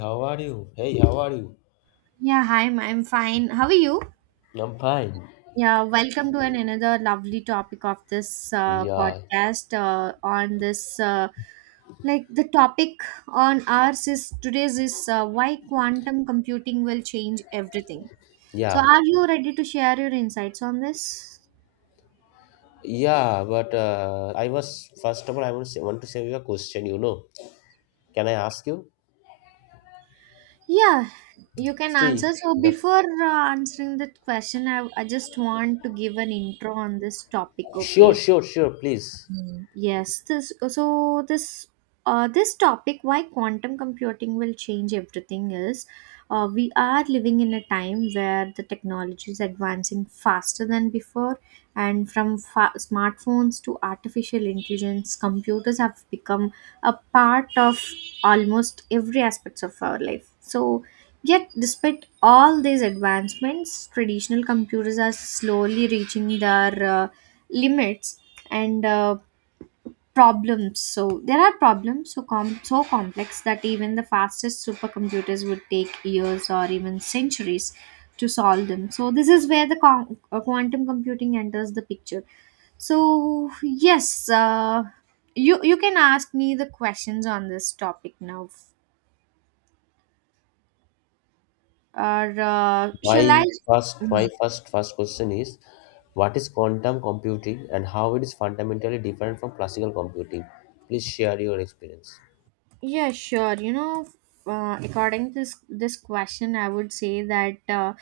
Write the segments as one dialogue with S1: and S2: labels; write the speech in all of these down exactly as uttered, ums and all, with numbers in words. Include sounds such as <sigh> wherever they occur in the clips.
S1: How are you? Hey, how are you?
S2: Yeah, hi, I'm I'm fine. How are you?
S1: I'm fine.
S2: Yeah, welcome to an, another lovely topic of this uh,
S1: Yeah,
S2: podcast uh, on this uh, like the topic on ours is today's is uh, why quantum computing will change everything. So
S1: yeah,
S2: are you ready to share your insights on this?
S1: yeah. But uh, I was first of all, I want to say, want to say you a question. You know, can I ask you?
S2: Yeah, you can answer.
S1: See,
S2: So
S1: the
S2: before uh, answering that question, I, I just want to give an intro on this topic,
S1: sure,
S2: okay?
S1: sure, sure. Please.
S2: Yes, this so this uh, this topic why quantum computing will change everything is, uh, we are living in a time where the technology is advancing faster than before, and from fa- smartphones to artificial intelligence, computers have become a part of almost every aspects of our life. So yet, despite all these advancements, traditional computers are slowly reaching their uh, limits. And uh, problems so There are problems so com- so complex that even the fastest supercomputers would take years or even centuries to solve them. So this is where the con- uh, quantum computing enters the picture. So yes, uh, you you can ask me the questions on this topic now, or uh,
S1: My
S2: shall I.
S1: first, my first, first question is, what is quantum computing and how it is fundamentally different from classical computing? Please share your experience.
S2: Yeah, sure. You know, uh, according to this this question, I would say that, uh,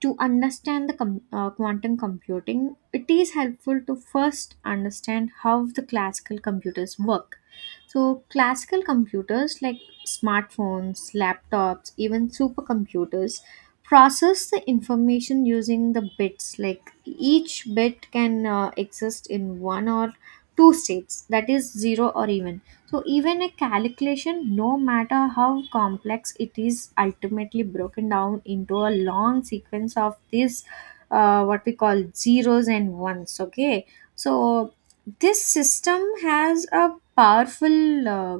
S2: to understand the com- uh, quantum computing, it is helpful to first understand how the classical computers work. So classical computers like smartphones, laptops, even supercomputers, process the information using the bits. Like each bit can uh, exist in one or two states, that is zero or even. So even a calculation, no matter how complex it is, ultimately broken down into a long sequence of this, uh, what we call zeros and ones. Okay, so this system has a powerful uh,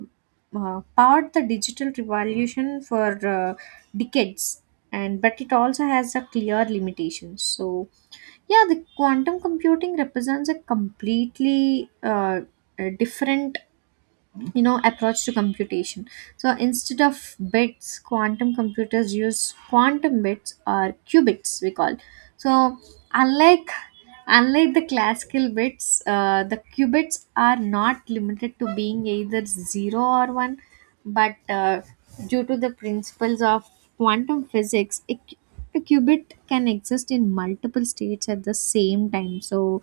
S2: uh, powered the digital revolution for uh, decades, and but it also has a clear limitations. So yeah, the quantum computing represents a completely uh, a different, you know, approach to computation. So instead of bits, quantum computers use quantum bits, or qubits we call. So unlike unlike the classical bits, uh, the qubits are not limited to being either zero or one, but uh, due to the principles of quantum physics, a, cu- a qubit can exist in multiple states at the same time. So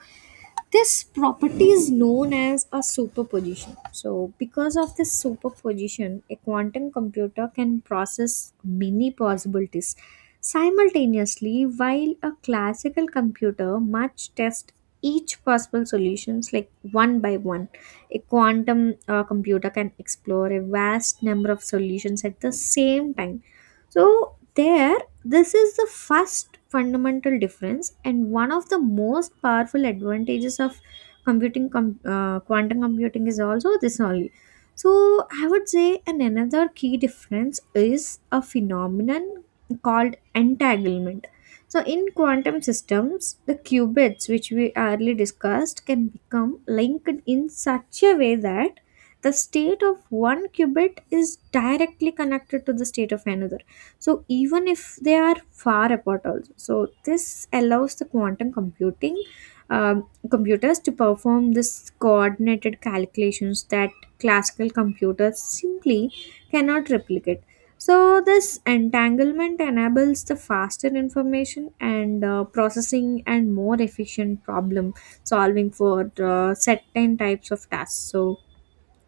S2: this property is known as a superposition. So because of this superposition, a quantum computer can process many possibilities simultaneously. While a classical computer must test each possible solutions like one by one, a quantum uh, computer can explore a vast number of solutions at the same time. So there this is the first fundamental difference, and one of the most powerful advantages of computing com- uh, quantum computing is also this only. So I would say, and another key difference is a phenomenon called entanglement. So in quantum systems, the qubits which we earlier discussed can become linked in such a way that the state of one qubit is directly connected to the state of another, so even if they are far apart also. So this allows the quantum computing um, computers to perform this coordinated calculations that classical computers simply cannot replicate. So this entanglement enables the faster information and, uh, processing and more efficient problem solving for uh, certain types of tasks. So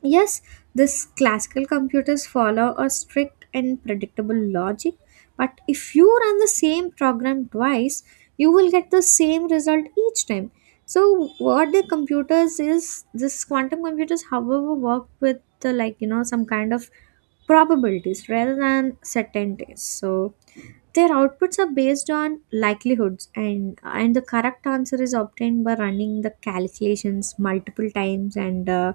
S2: yes, this classical computers follow a strict and predictable logic, but if you run the same program twice, you will get the same result each time. So what the computers is, this quantum computers, however, work with the, like, you know, some kind of probabilities rather than certainties. So their outputs are based on likelihoods, and and the correct answer is obtained by running the calculations multiple times and, uh,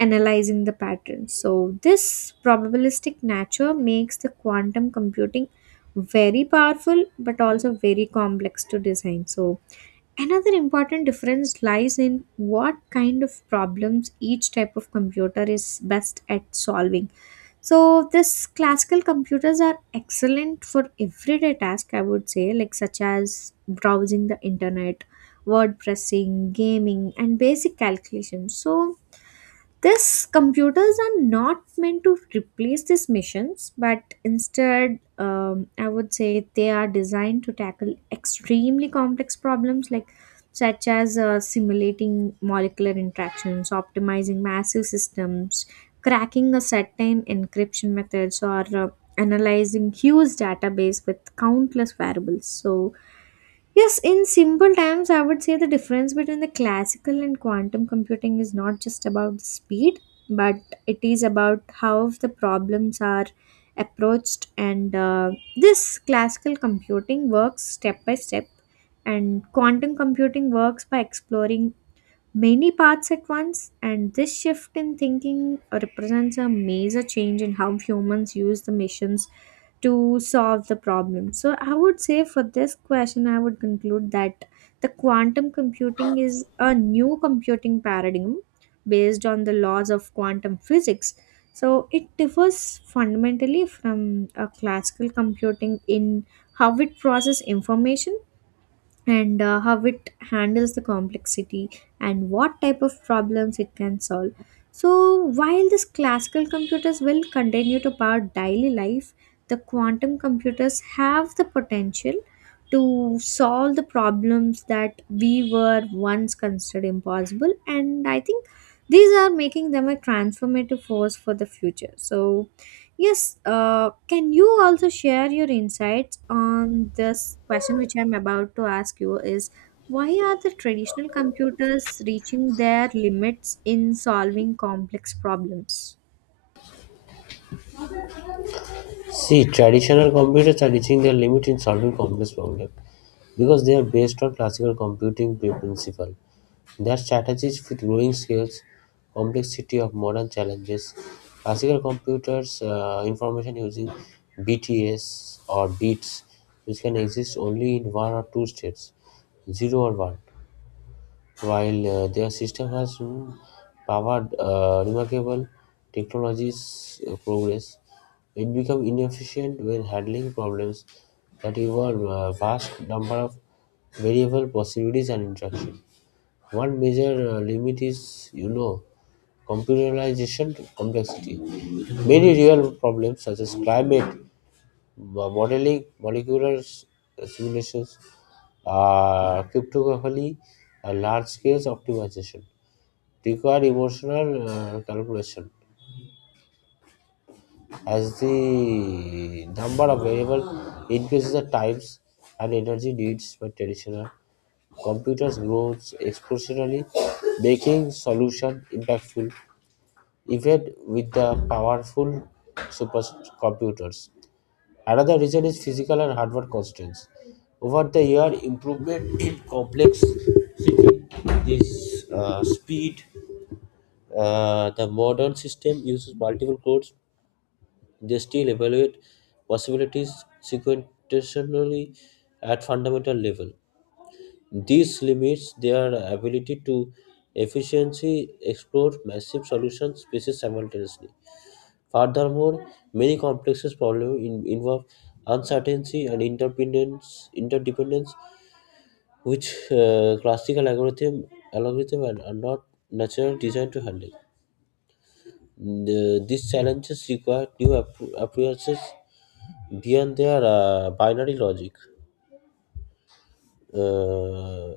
S2: analyzing the patterns. So this probabilistic nature makes the quantum computing very powerful, but also very complex to design. So another important difference lies in what kind of problems each type of computer is best at solving. So this classical computers are excellent for everyday tasks, I would say, like such as browsing the internet, word pressing, gaming, and basic calculations. So these computers are not meant to replace these missions, but instead, um, I would say they are designed to tackle extremely complex problems like, such as uh, simulating molecular interactions, optimizing massive systems, cracking a certain encryption methods, or uh, analyzing huge database with countless variables. So yes, in simple terms, I would say the difference between the classical and quantum computing is not just about the speed, but it is about how the problems are approached. And uh, this classical computing works step by step, and quantum computing works by exploring many paths at once, and this shift in thinking represents a major change in how humans use the missions to solve the problem. So I would say, for this question, I would conclude that the quantum computing is a new computing paradigm based on the laws of quantum physics. So it differs fundamentally from a classical computing in how it processes information, and uh, how it handles the complexity, and what type of problems it can solve. So while these classical computers will continue to power daily life, the quantum computers have the potential to solve the problems that we were once considered impossible. And I think these are making them a transformative force for the future. So yes, uh, can you also share your insights on this question which I'm about to ask you, is why are the traditional computers reaching their limits in solving complex problems?
S1: See, traditional computers are reaching their limit in solving complex problems because they are based on classical computing principle. Their strategies fit growing scales, complexity of modern challenges. Classical computers, uh, information using B T S or bits, which can exist only in one or two states, zero or one. While uh, their system has mm, powered uh, remarkable technologies uh, progress, it becomes inefficient when handling problems that involve a vast number of variable possibilities and interaction. One major uh, limit is, you know, computerization complexity. Many real problems such as climate mo- modeling, molecular s- simulations, uh, cryptography, uh, large scale optimization require emotional uh, calculation as the number of variables increases the times and energy needs by traditional computers grows exponentially, making solution impactful even with the powerful supercomputers. Another reason is physical and hardware constraints. Over the year, improvement in complexity, this uh, speed, uh, the modern system uses multiple cores. They still evaluate possibilities sequentially at fundamental level. This limits their ability to efficiently explore massive solution spaces simultaneously. Furthermore, many complexes problems in, involve uncertainty and interdependence, interdependence which uh, classical algorithm, algorithm are, are not naturally designed to handle. The- these challenges require new appro- approaches beyond their uh, binary logic. Uh,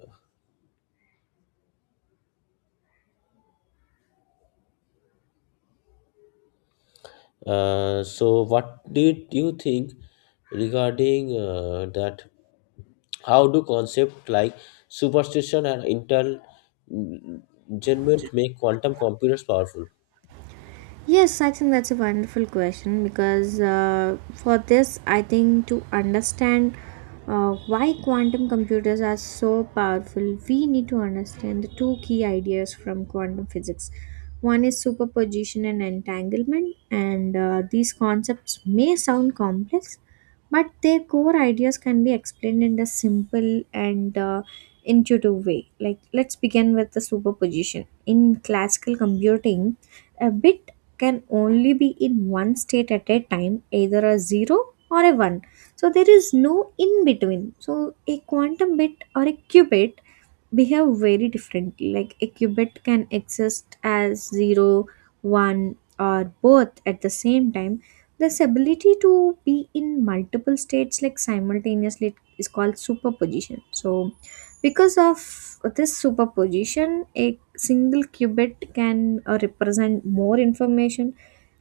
S1: uh, so, what did you think regarding uh, that? How do concepts like superstition and entanglement make quantum computers powerful?
S2: Yes, I think that's a wonderful question, because uh, for this, I think, to understand uh, why quantum computers are so powerful, we need to understand the two key ideas from quantum physics. One is superposition and entanglement, and uh, these concepts may sound complex, but their core ideas can be explained in a simple and uh, intuitive way. Like, let's begin with the superposition. In classical computing, a bit can only be in one state at a time, either a zero or a one. So there is no in between. So a quantum bit, or a qubit, behave very differently. Like, a qubit can exist as zero, one, or both at the same time. This ability to be in multiple states like simultaneously is called superposition. So because of this superposition, a single qubit can uh, represent more information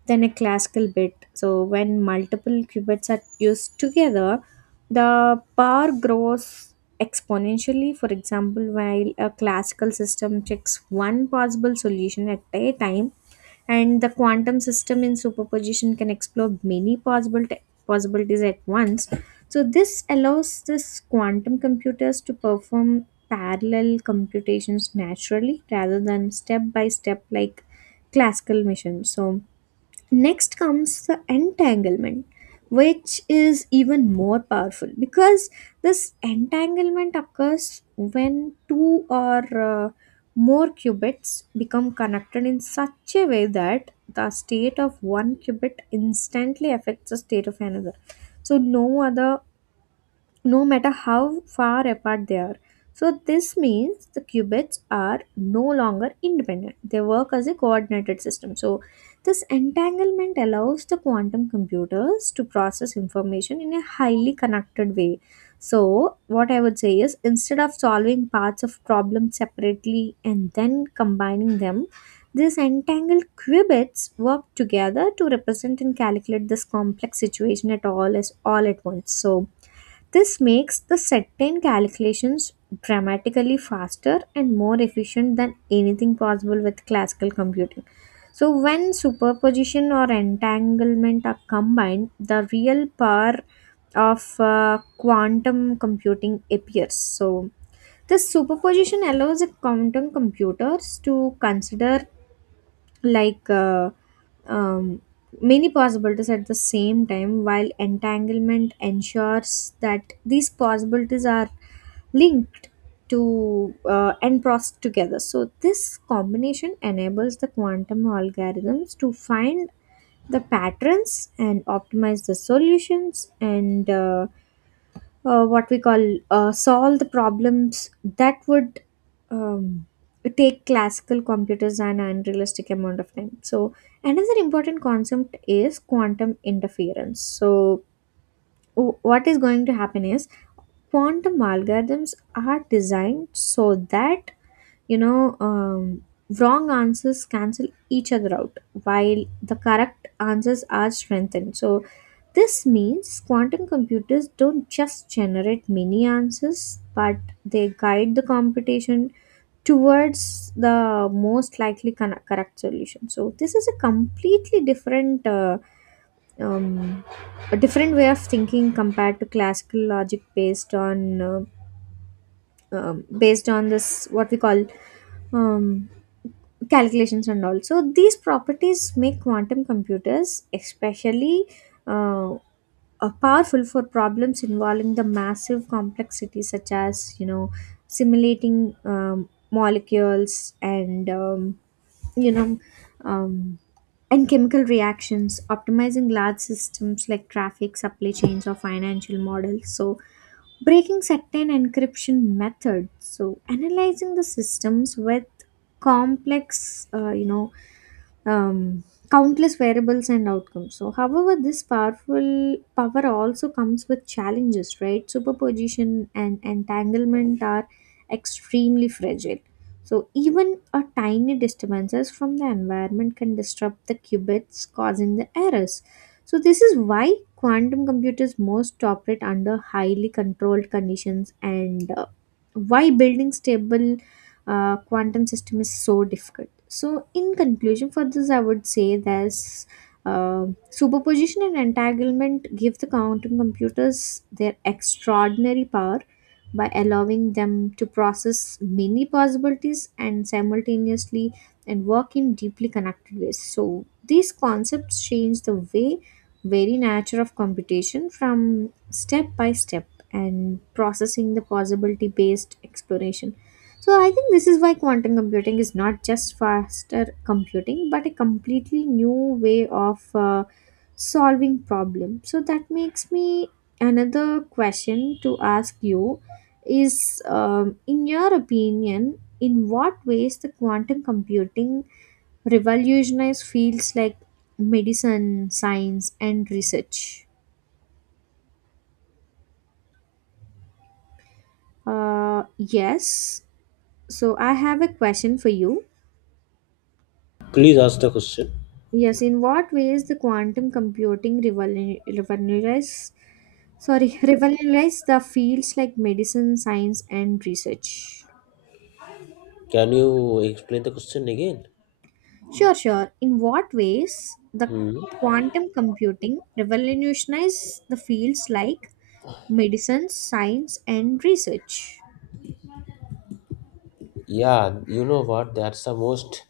S2: than a classical bit. So when multiple qubits are used together, the power grows exponentially. For example, while a classical system checks one possible solution at a time, and the quantum system in superposition can explore many possible te- possibilities at once. So this allows this quantum computers to perform parallel computations naturally, rather than step by step like classical machines. So next comes the entanglement, which is even more powerful, because this entanglement occurs when two or, uh, more qubits become connected in such a way that the state of one qubit instantly affects the state of another. So no other no matter how far apart they are. So this means the qubits are no longer independent. They work as a coordinated system. So this entanglement allows the quantum computers to process information in a highly connected way. So what I would say is, instead of solving parts of problems separately and then combining them, these entangled qubits work together to represent and calculate this complex situation at all as all at once. So this makes the certain calculations dramatically faster and more efficient than anything possible with classical computing. So when superposition or entanglement are combined, the real power of uh, quantum computing appears. So this superposition allows a quantum computers to consider, like, uh, um, many possibilities at the same time, while entanglement ensures that these possibilities are linked to, uh, and processed together. So this combination enables the quantum algorithms to find the patterns and optimize the solutions, and uh, uh, what we call, uh, solve the problems that would, um, take classical computers an unrealistic amount of time. So another important concept is quantum interference. So w- what is going to happen is, quantum algorithms are designed so that, you know um, wrong answers cancel each other out, while the correct answers are strengthened. So this means quantum computers don't just generate many answers, but they guide the computation towards the most likely con- correct solution. So this is a completely different, uh, um, a different way of thinking compared to classical logic based on, uh, um, based on this what we call, um, calculations and all. So these properties make quantum computers especially uh, uh, powerful for problems involving the massive complexity, such as, you know, simulating um, molecules and, um, you know um, and chemical reactions, optimizing large systems like traffic, supply chains, or financial models. So breaking certain encryption methods. So analyzing the systems with complex, uh, you know um, countless variables and outcomes. So however, this powerful power also comes with challenges, right? Superposition and entanglement are extremely fragile. So, even a tiny disturbances from the environment can disrupt the qubits, causing the errors. So, this is why quantum computers most operate under highly controlled conditions and uh, why building stable uh, quantum system is so difficult. So, in conclusion, for this, I would say that uh, superposition and entanglement give the quantum computers their extraordinary power by allowing them to process many possibilities and simultaneously and work in deeply connected ways. So these concepts change the way very nature of computation from step by step and processing the possibility based exploration. So I think this is why quantum computing is not just faster computing, but a completely new way of uh, solving problem. So that makes me another question to ask you is um, in your opinion, in what ways the quantum computing revolutionized fields like medicine, science, and research uh, yes so I have a question for you.
S1: Please ask the question.
S2: Yes, in what ways the quantum computing revolu- revolutionized, sorry, <laughs> revolutionized the fields like medicine, science, and research?
S1: Can you explain the question again?
S2: Sure, sure. In what ways the
S1: Hmm.
S2: quantum computing revolutionized the fields like medicine, science, and research?
S1: Yeah, you know what? That's the most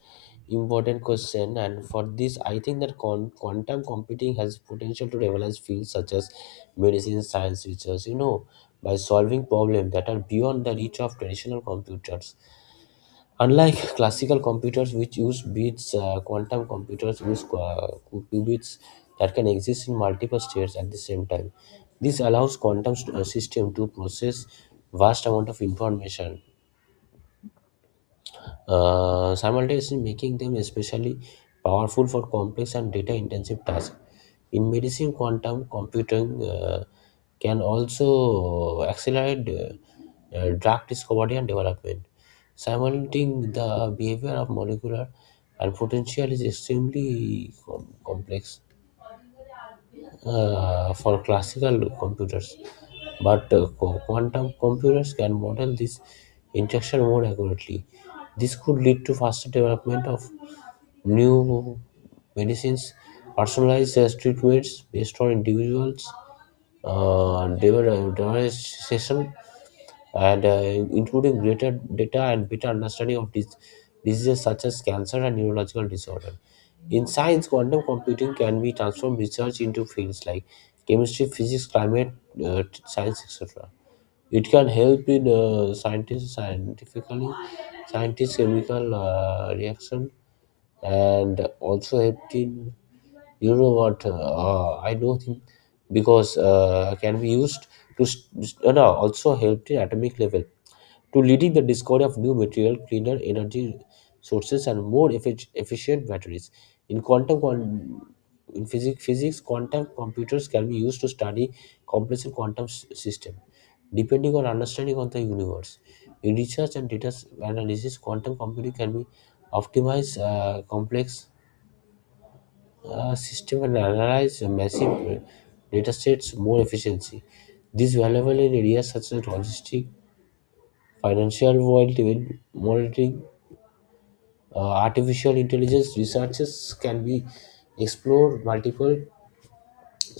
S1: important question, and for this, I think that con- quantum computing has potential to revolutionize fields such as medicine, science, research. You know, by solving problems that are beyond the reach of traditional computers. Unlike classical computers which use bits, uh, quantum computers use qua- qubits that can exist in multiple states at the same time. This allows quantum st- uh, system to process vast amount of information uh, simultaneously, making them especially powerful for complex and data intensive tasks. In medicine, quantum computing uh, can also accelerate uh, uh, drug discovery and development. Simulating the behavior of molecular and potential is extremely com- complex uh, for classical computers, but uh, qu- quantum computers can model this interaction more accurately. This could lead to faster development of new medicines, personalized uh, treatments based on individuals' uh, development session, and uh, including greater data and better understanding of dis- diseases such as cancer and neurological disorder. In science, quantum computing can be transformed research into fields like chemistry, physics, climate uh, t- science, et cetera. It can help in uh, scientists scientifically, scientists chemical uh, reaction, and also I think you know what uh, I know him because uh, can be used to st- uh, no, no, also helped in atomic level to leading the discovery of new material, cleaner energy sources, and more effic- efficient batteries. In quantum quan- in physics, physics, quantum computers can be used to study complex quantum s- system. Depending on understanding of the universe, in research and data analysis, quantum computing can be optimize uh, complex uh, system and analyze massive uh, data sets more efficiency. This valuable in areas such as logistics, financial world event monitoring, uh, artificial intelligence researches can be explored multiple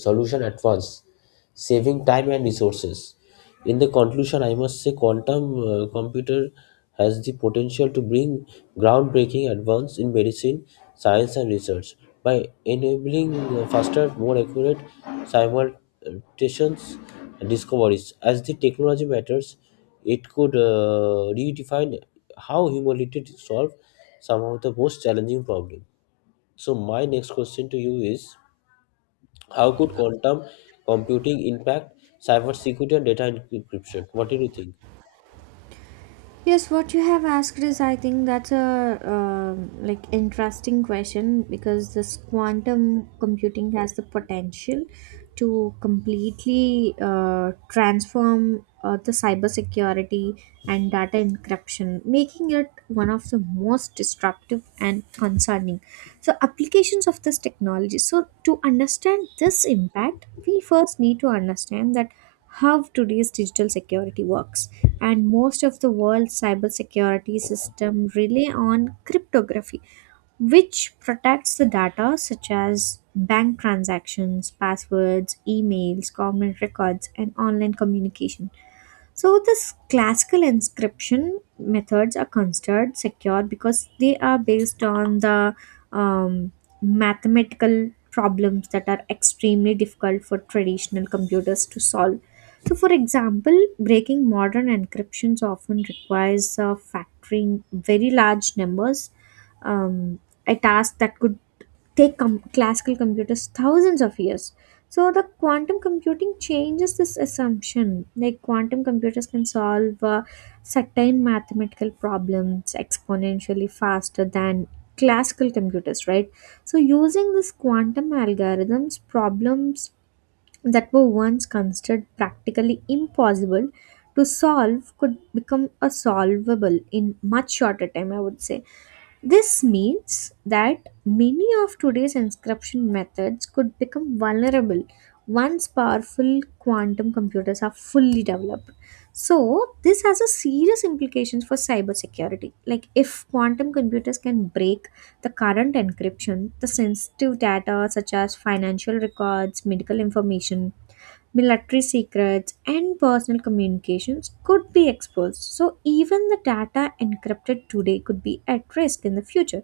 S1: solution at once, saving time and resources. In the conclusion, I must say quantum uh, computer has the potential to bring groundbreaking advance in medicine, science, and research by enabling uh, faster, more accurate simultaneous discoveries. As the technology matters, it could uh, redefine how humanity solves some of the most challenging problems. So, my next question to you is how could quantum computing impact cybersecurity and data encryption? What did you think?
S2: Yes, what you have asked is, I think that's a um like interesting question because this quantum computing has the potential to completely uh, transform uh, the cybersecurity and data encryption, making it one of the most disruptive and concerning. So, applications of this technology. So, to understand this impact, we first need to understand that how today's digital security works, and most of the world's cybersecurity system rely on cryptography, which protects the data such as bank transactions, passwords, emails, government records, and online communication. So this classical inscription methods are considered secure because they are based on the um, mathematical problems that are extremely difficult for traditional computers to solve. So, for example, breaking modern encryptions often requires uh, factoring very large numbers, um, a task that could take com- classical computers thousands of years. So the quantum computing changes this assumption. Like quantum computers can solve uh, certain mathematical problems exponentially faster than classical computers, right? So using this quantum algorithms, problems that were once considered practically impossible to solve could become a solvable in much shorter time, I would say. This means that many of today's encryption methods could become vulnerable once powerful quantum computers are fully developed. So, this has a serious implications for cybersecurity. Like if quantum computers can break the current encryption, the sensitive data such as financial records, medical information, military secrets, and personal communications could be exposed. So, even the data encrypted today could be at risk in the future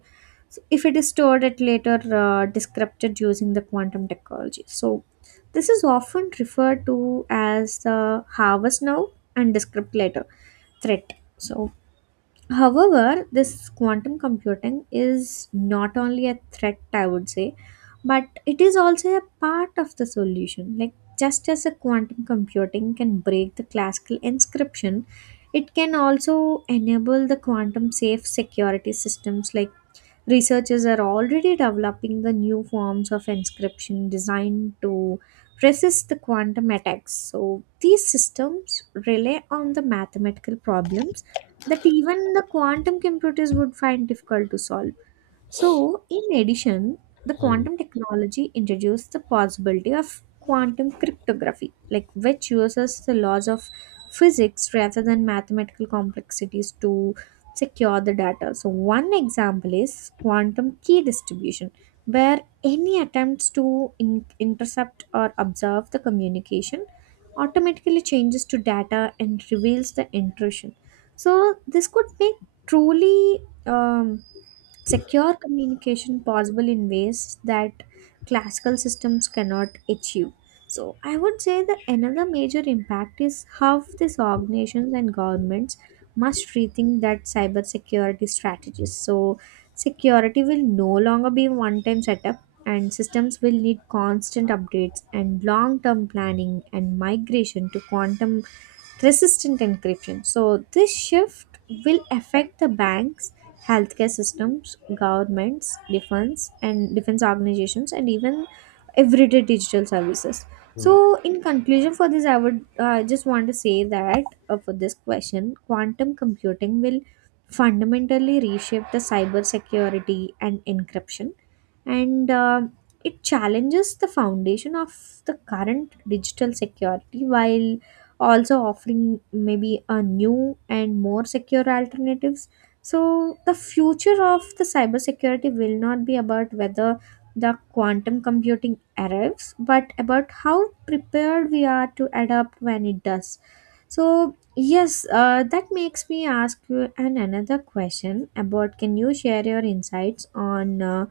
S2: so if it is stored at later uh, decrypted using the quantum technology. So, this is often referred to as the harvest now and decrypt later threat. So, however, this quantum computing is not only a threat, I would say, but it is also a part of the solution. Like, just as a quantum computing can break the classical inscription, it can also enable the quantum safe security systems. Like researchers are already developing the new forms of inscription designed to resist the quantum attacks. So these systems rely on the mathematical problems that even the quantum computers would find difficult to solve. So, in addition, the quantum technology introduced the possibility of quantum cryptography, like which uses the laws of physics rather than mathematical complexities to secure the data. So, one example is quantum key distribution, where any attempts to in- intercept or observe the communication automatically changes to data and reveals the intrusion. So, this could make truly um, secure communication possible in ways that classical systems cannot achieve. So, I would say that another major impact is how these organizations and governments must rethink that cybersecurity strategies. So, security will no longer be one time setup, and systems will need constant updates and long term planning and migration to quantum resistant encryption. So, this shift will affect the banks, healthcare systems, governments, defense, and defense organizations, and even everyday digital services. So, in conclusion, for this, I would uh, just want to say that uh, for this question, quantum computing will fundamentally reshape the cyber security and encryption, and uh, it challenges the foundation of the current digital security while also offering maybe a new and more secure alternatives. So the future of the cybersecurity will not be about whether the quantum computing arrives, but about how prepared we are to adapt when it does. So yes, uh, that makes me ask you an another question about, can you share your insights on uh,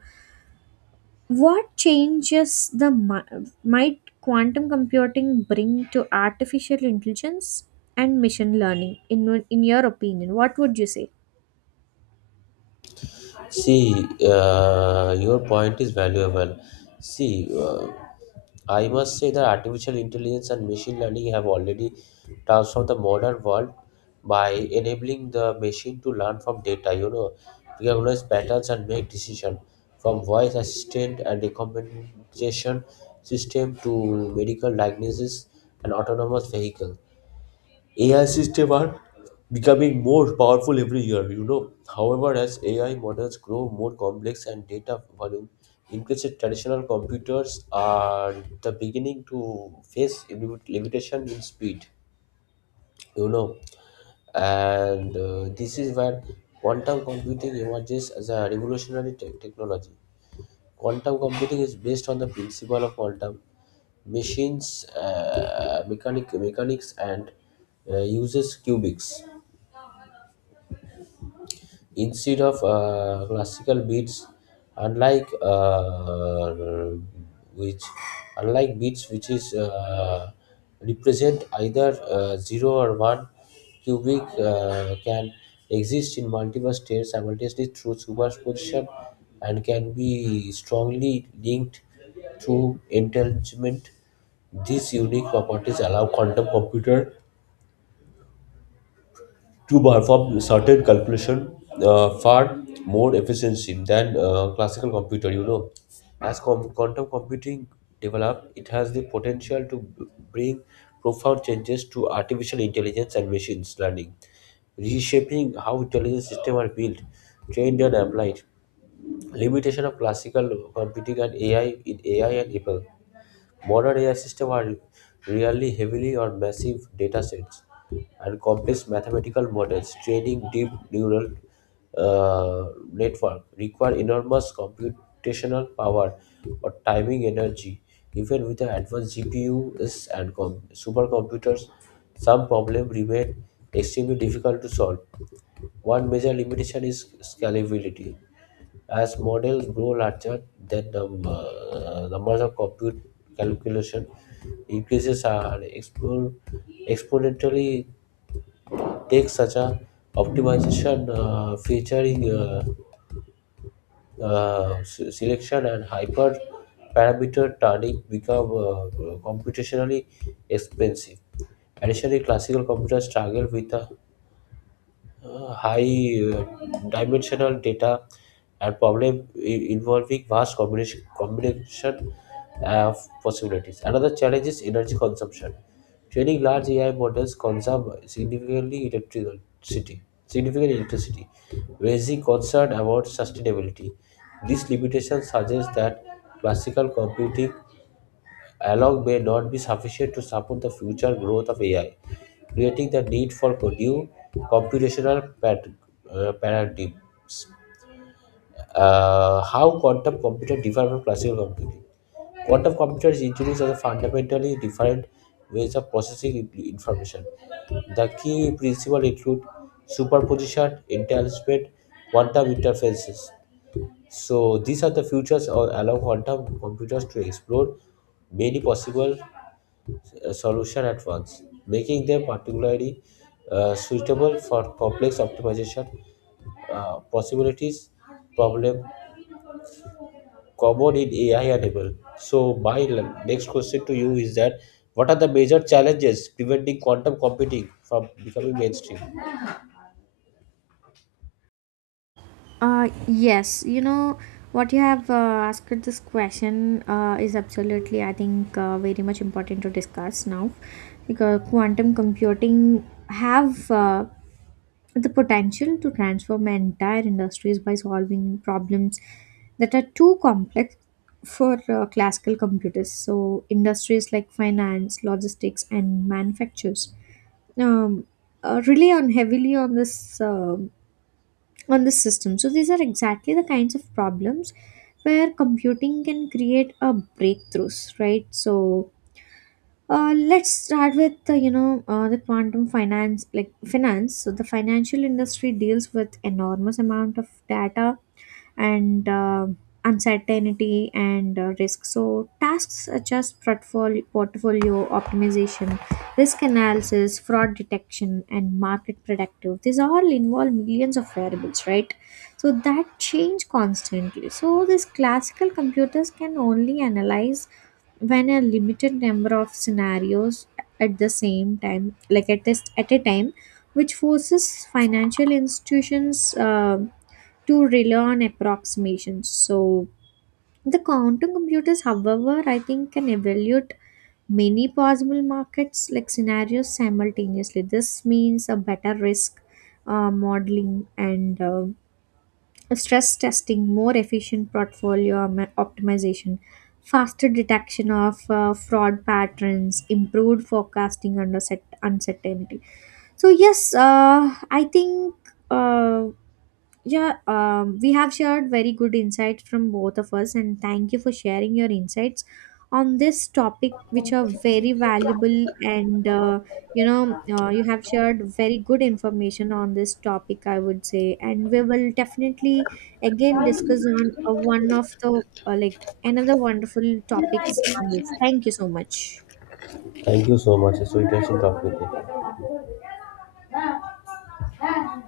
S2: what changes the mi- might quantum computing bring to artificial intelligence and machine learning? In in your opinion, what would you say?
S1: See, uh, your point is valuable. See, uh, I must say that artificial intelligence and machine learning have already transformed the modern world by enabling the machine to learn from data, you know, recognize patterns and make decisions from voice assistant and recommendation system to medical diagnosis and autonomous vehicle. A I systems are becoming more powerful every year, you know. However, as A I models grow more complex and data volume increases, traditional computers are the beginning to face limit- limitation in speed, you know. And uh, this is where quantum computing emerges as a revolutionary te- technology. Quantum computing is based on the principle of quantum machines, uh, mechanic, mechanics, and uh, uses qubits instead of uh, classical beats, unlike uh, which unlike beats which is uh, represent either uh, zero or one cubic uh, can exist in multiple states simultaneously through superposition, and can be strongly linked through entanglement. These unique properties allow quantum computer to perform certain calculation uh, far more efficiency than uh, classical computer, you know. As com- quantum computing developed, it has the potential to b- bring profound changes to artificial intelligence and machines learning, reshaping how intelligent systems are built, trained, and applied. Limitation of classical computing and ai in ai and apple. Modern A I systems are really heavily on massive data sets and complex mathematical models. Training deep neural uh, network require enormous computational power or timing energy. Even with the advanced G P Us and com- supercomputers, some problems remain extremely difficult to solve. One major limitation is scalability. As models grow larger, then the uh, numbers of compute calculation increases are expo- exponentially take such a optimization uh, featuring uh, uh, se- selection and hyper parameter turning become uh, computationally expensive. Additionally, classical computers struggle with a uh, high uh, dimensional data and problem i- involving vast combination, combination of possibilities. Another challenge is energy consumption. Training large A I models consume significantly electricity, significant electricity, raising concern about sustainability. These limitations suggest that classical computing alone may not be sufficient to support the future growth of A I, creating the need for new computational pad- uh, paradigms. Uh, how quantum computer differ from classical computing? Quantum computer is introduced as a fundamentally different ways of processing in- information. The key principles include superposition, entanglement, quantum interferences. So these are the futures or allow quantum computers to explore many possible uh, solution at once, making them particularly uh, suitable for complex optimization uh, possibilities problem common in A I enable. So my l- next question to you is that what are the major challenges preventing quantum computing from becoming mainstream?
S2: Uh, yes, you know what you have uh, asked this question uh, is absolutely, I think, uh, very much important to discuss now because quantum computing have uh, the potential to transform entire industries by solving problems that are too complex for uh, classical computers. So, industries like finance, logistics, and manufactures, um, uh, rely on heavily on this um on this system. So, these are exactly the kinds of problems where computing can create a breakthroughs, right? So, uh, let's start with uh, you know uh, the quantum finance, like finance. So the financial industry deals with enormous amount of data and uh, uncertainty and uh, risk. So tasks such as portfolio, portfolio optimization, risk analysis, fraud detection, and market predictive, these all involve millions of variables, right? So that change constantly. So these classical computers can only analyze when a limited number of scenarios at the same time, like at this at a time, which forces financial institutions uh, to rely on approximations. So the quantum computers, however, I think can evaluate many possible markets like scenarios simultaneously. This means a better risk uh, modeling and uh, stress testing, more efficient portfolio om- optimization, faster detection of uh, fraud patterns, improved forecasting under set- uncertainty. So, yes, uh, I think. um yeah, um, we have shared very good insights from both of us, and thank you for sharing your insights on this topic, which are very valuable. And uh, you know, uh, you have shared very good information on this topic, I would say. And we will definitely again discuss on uh, one of the uh, like another wonderful topics on this. Thank you so much.
S1: Thank you so much. It's so interesting talking with you.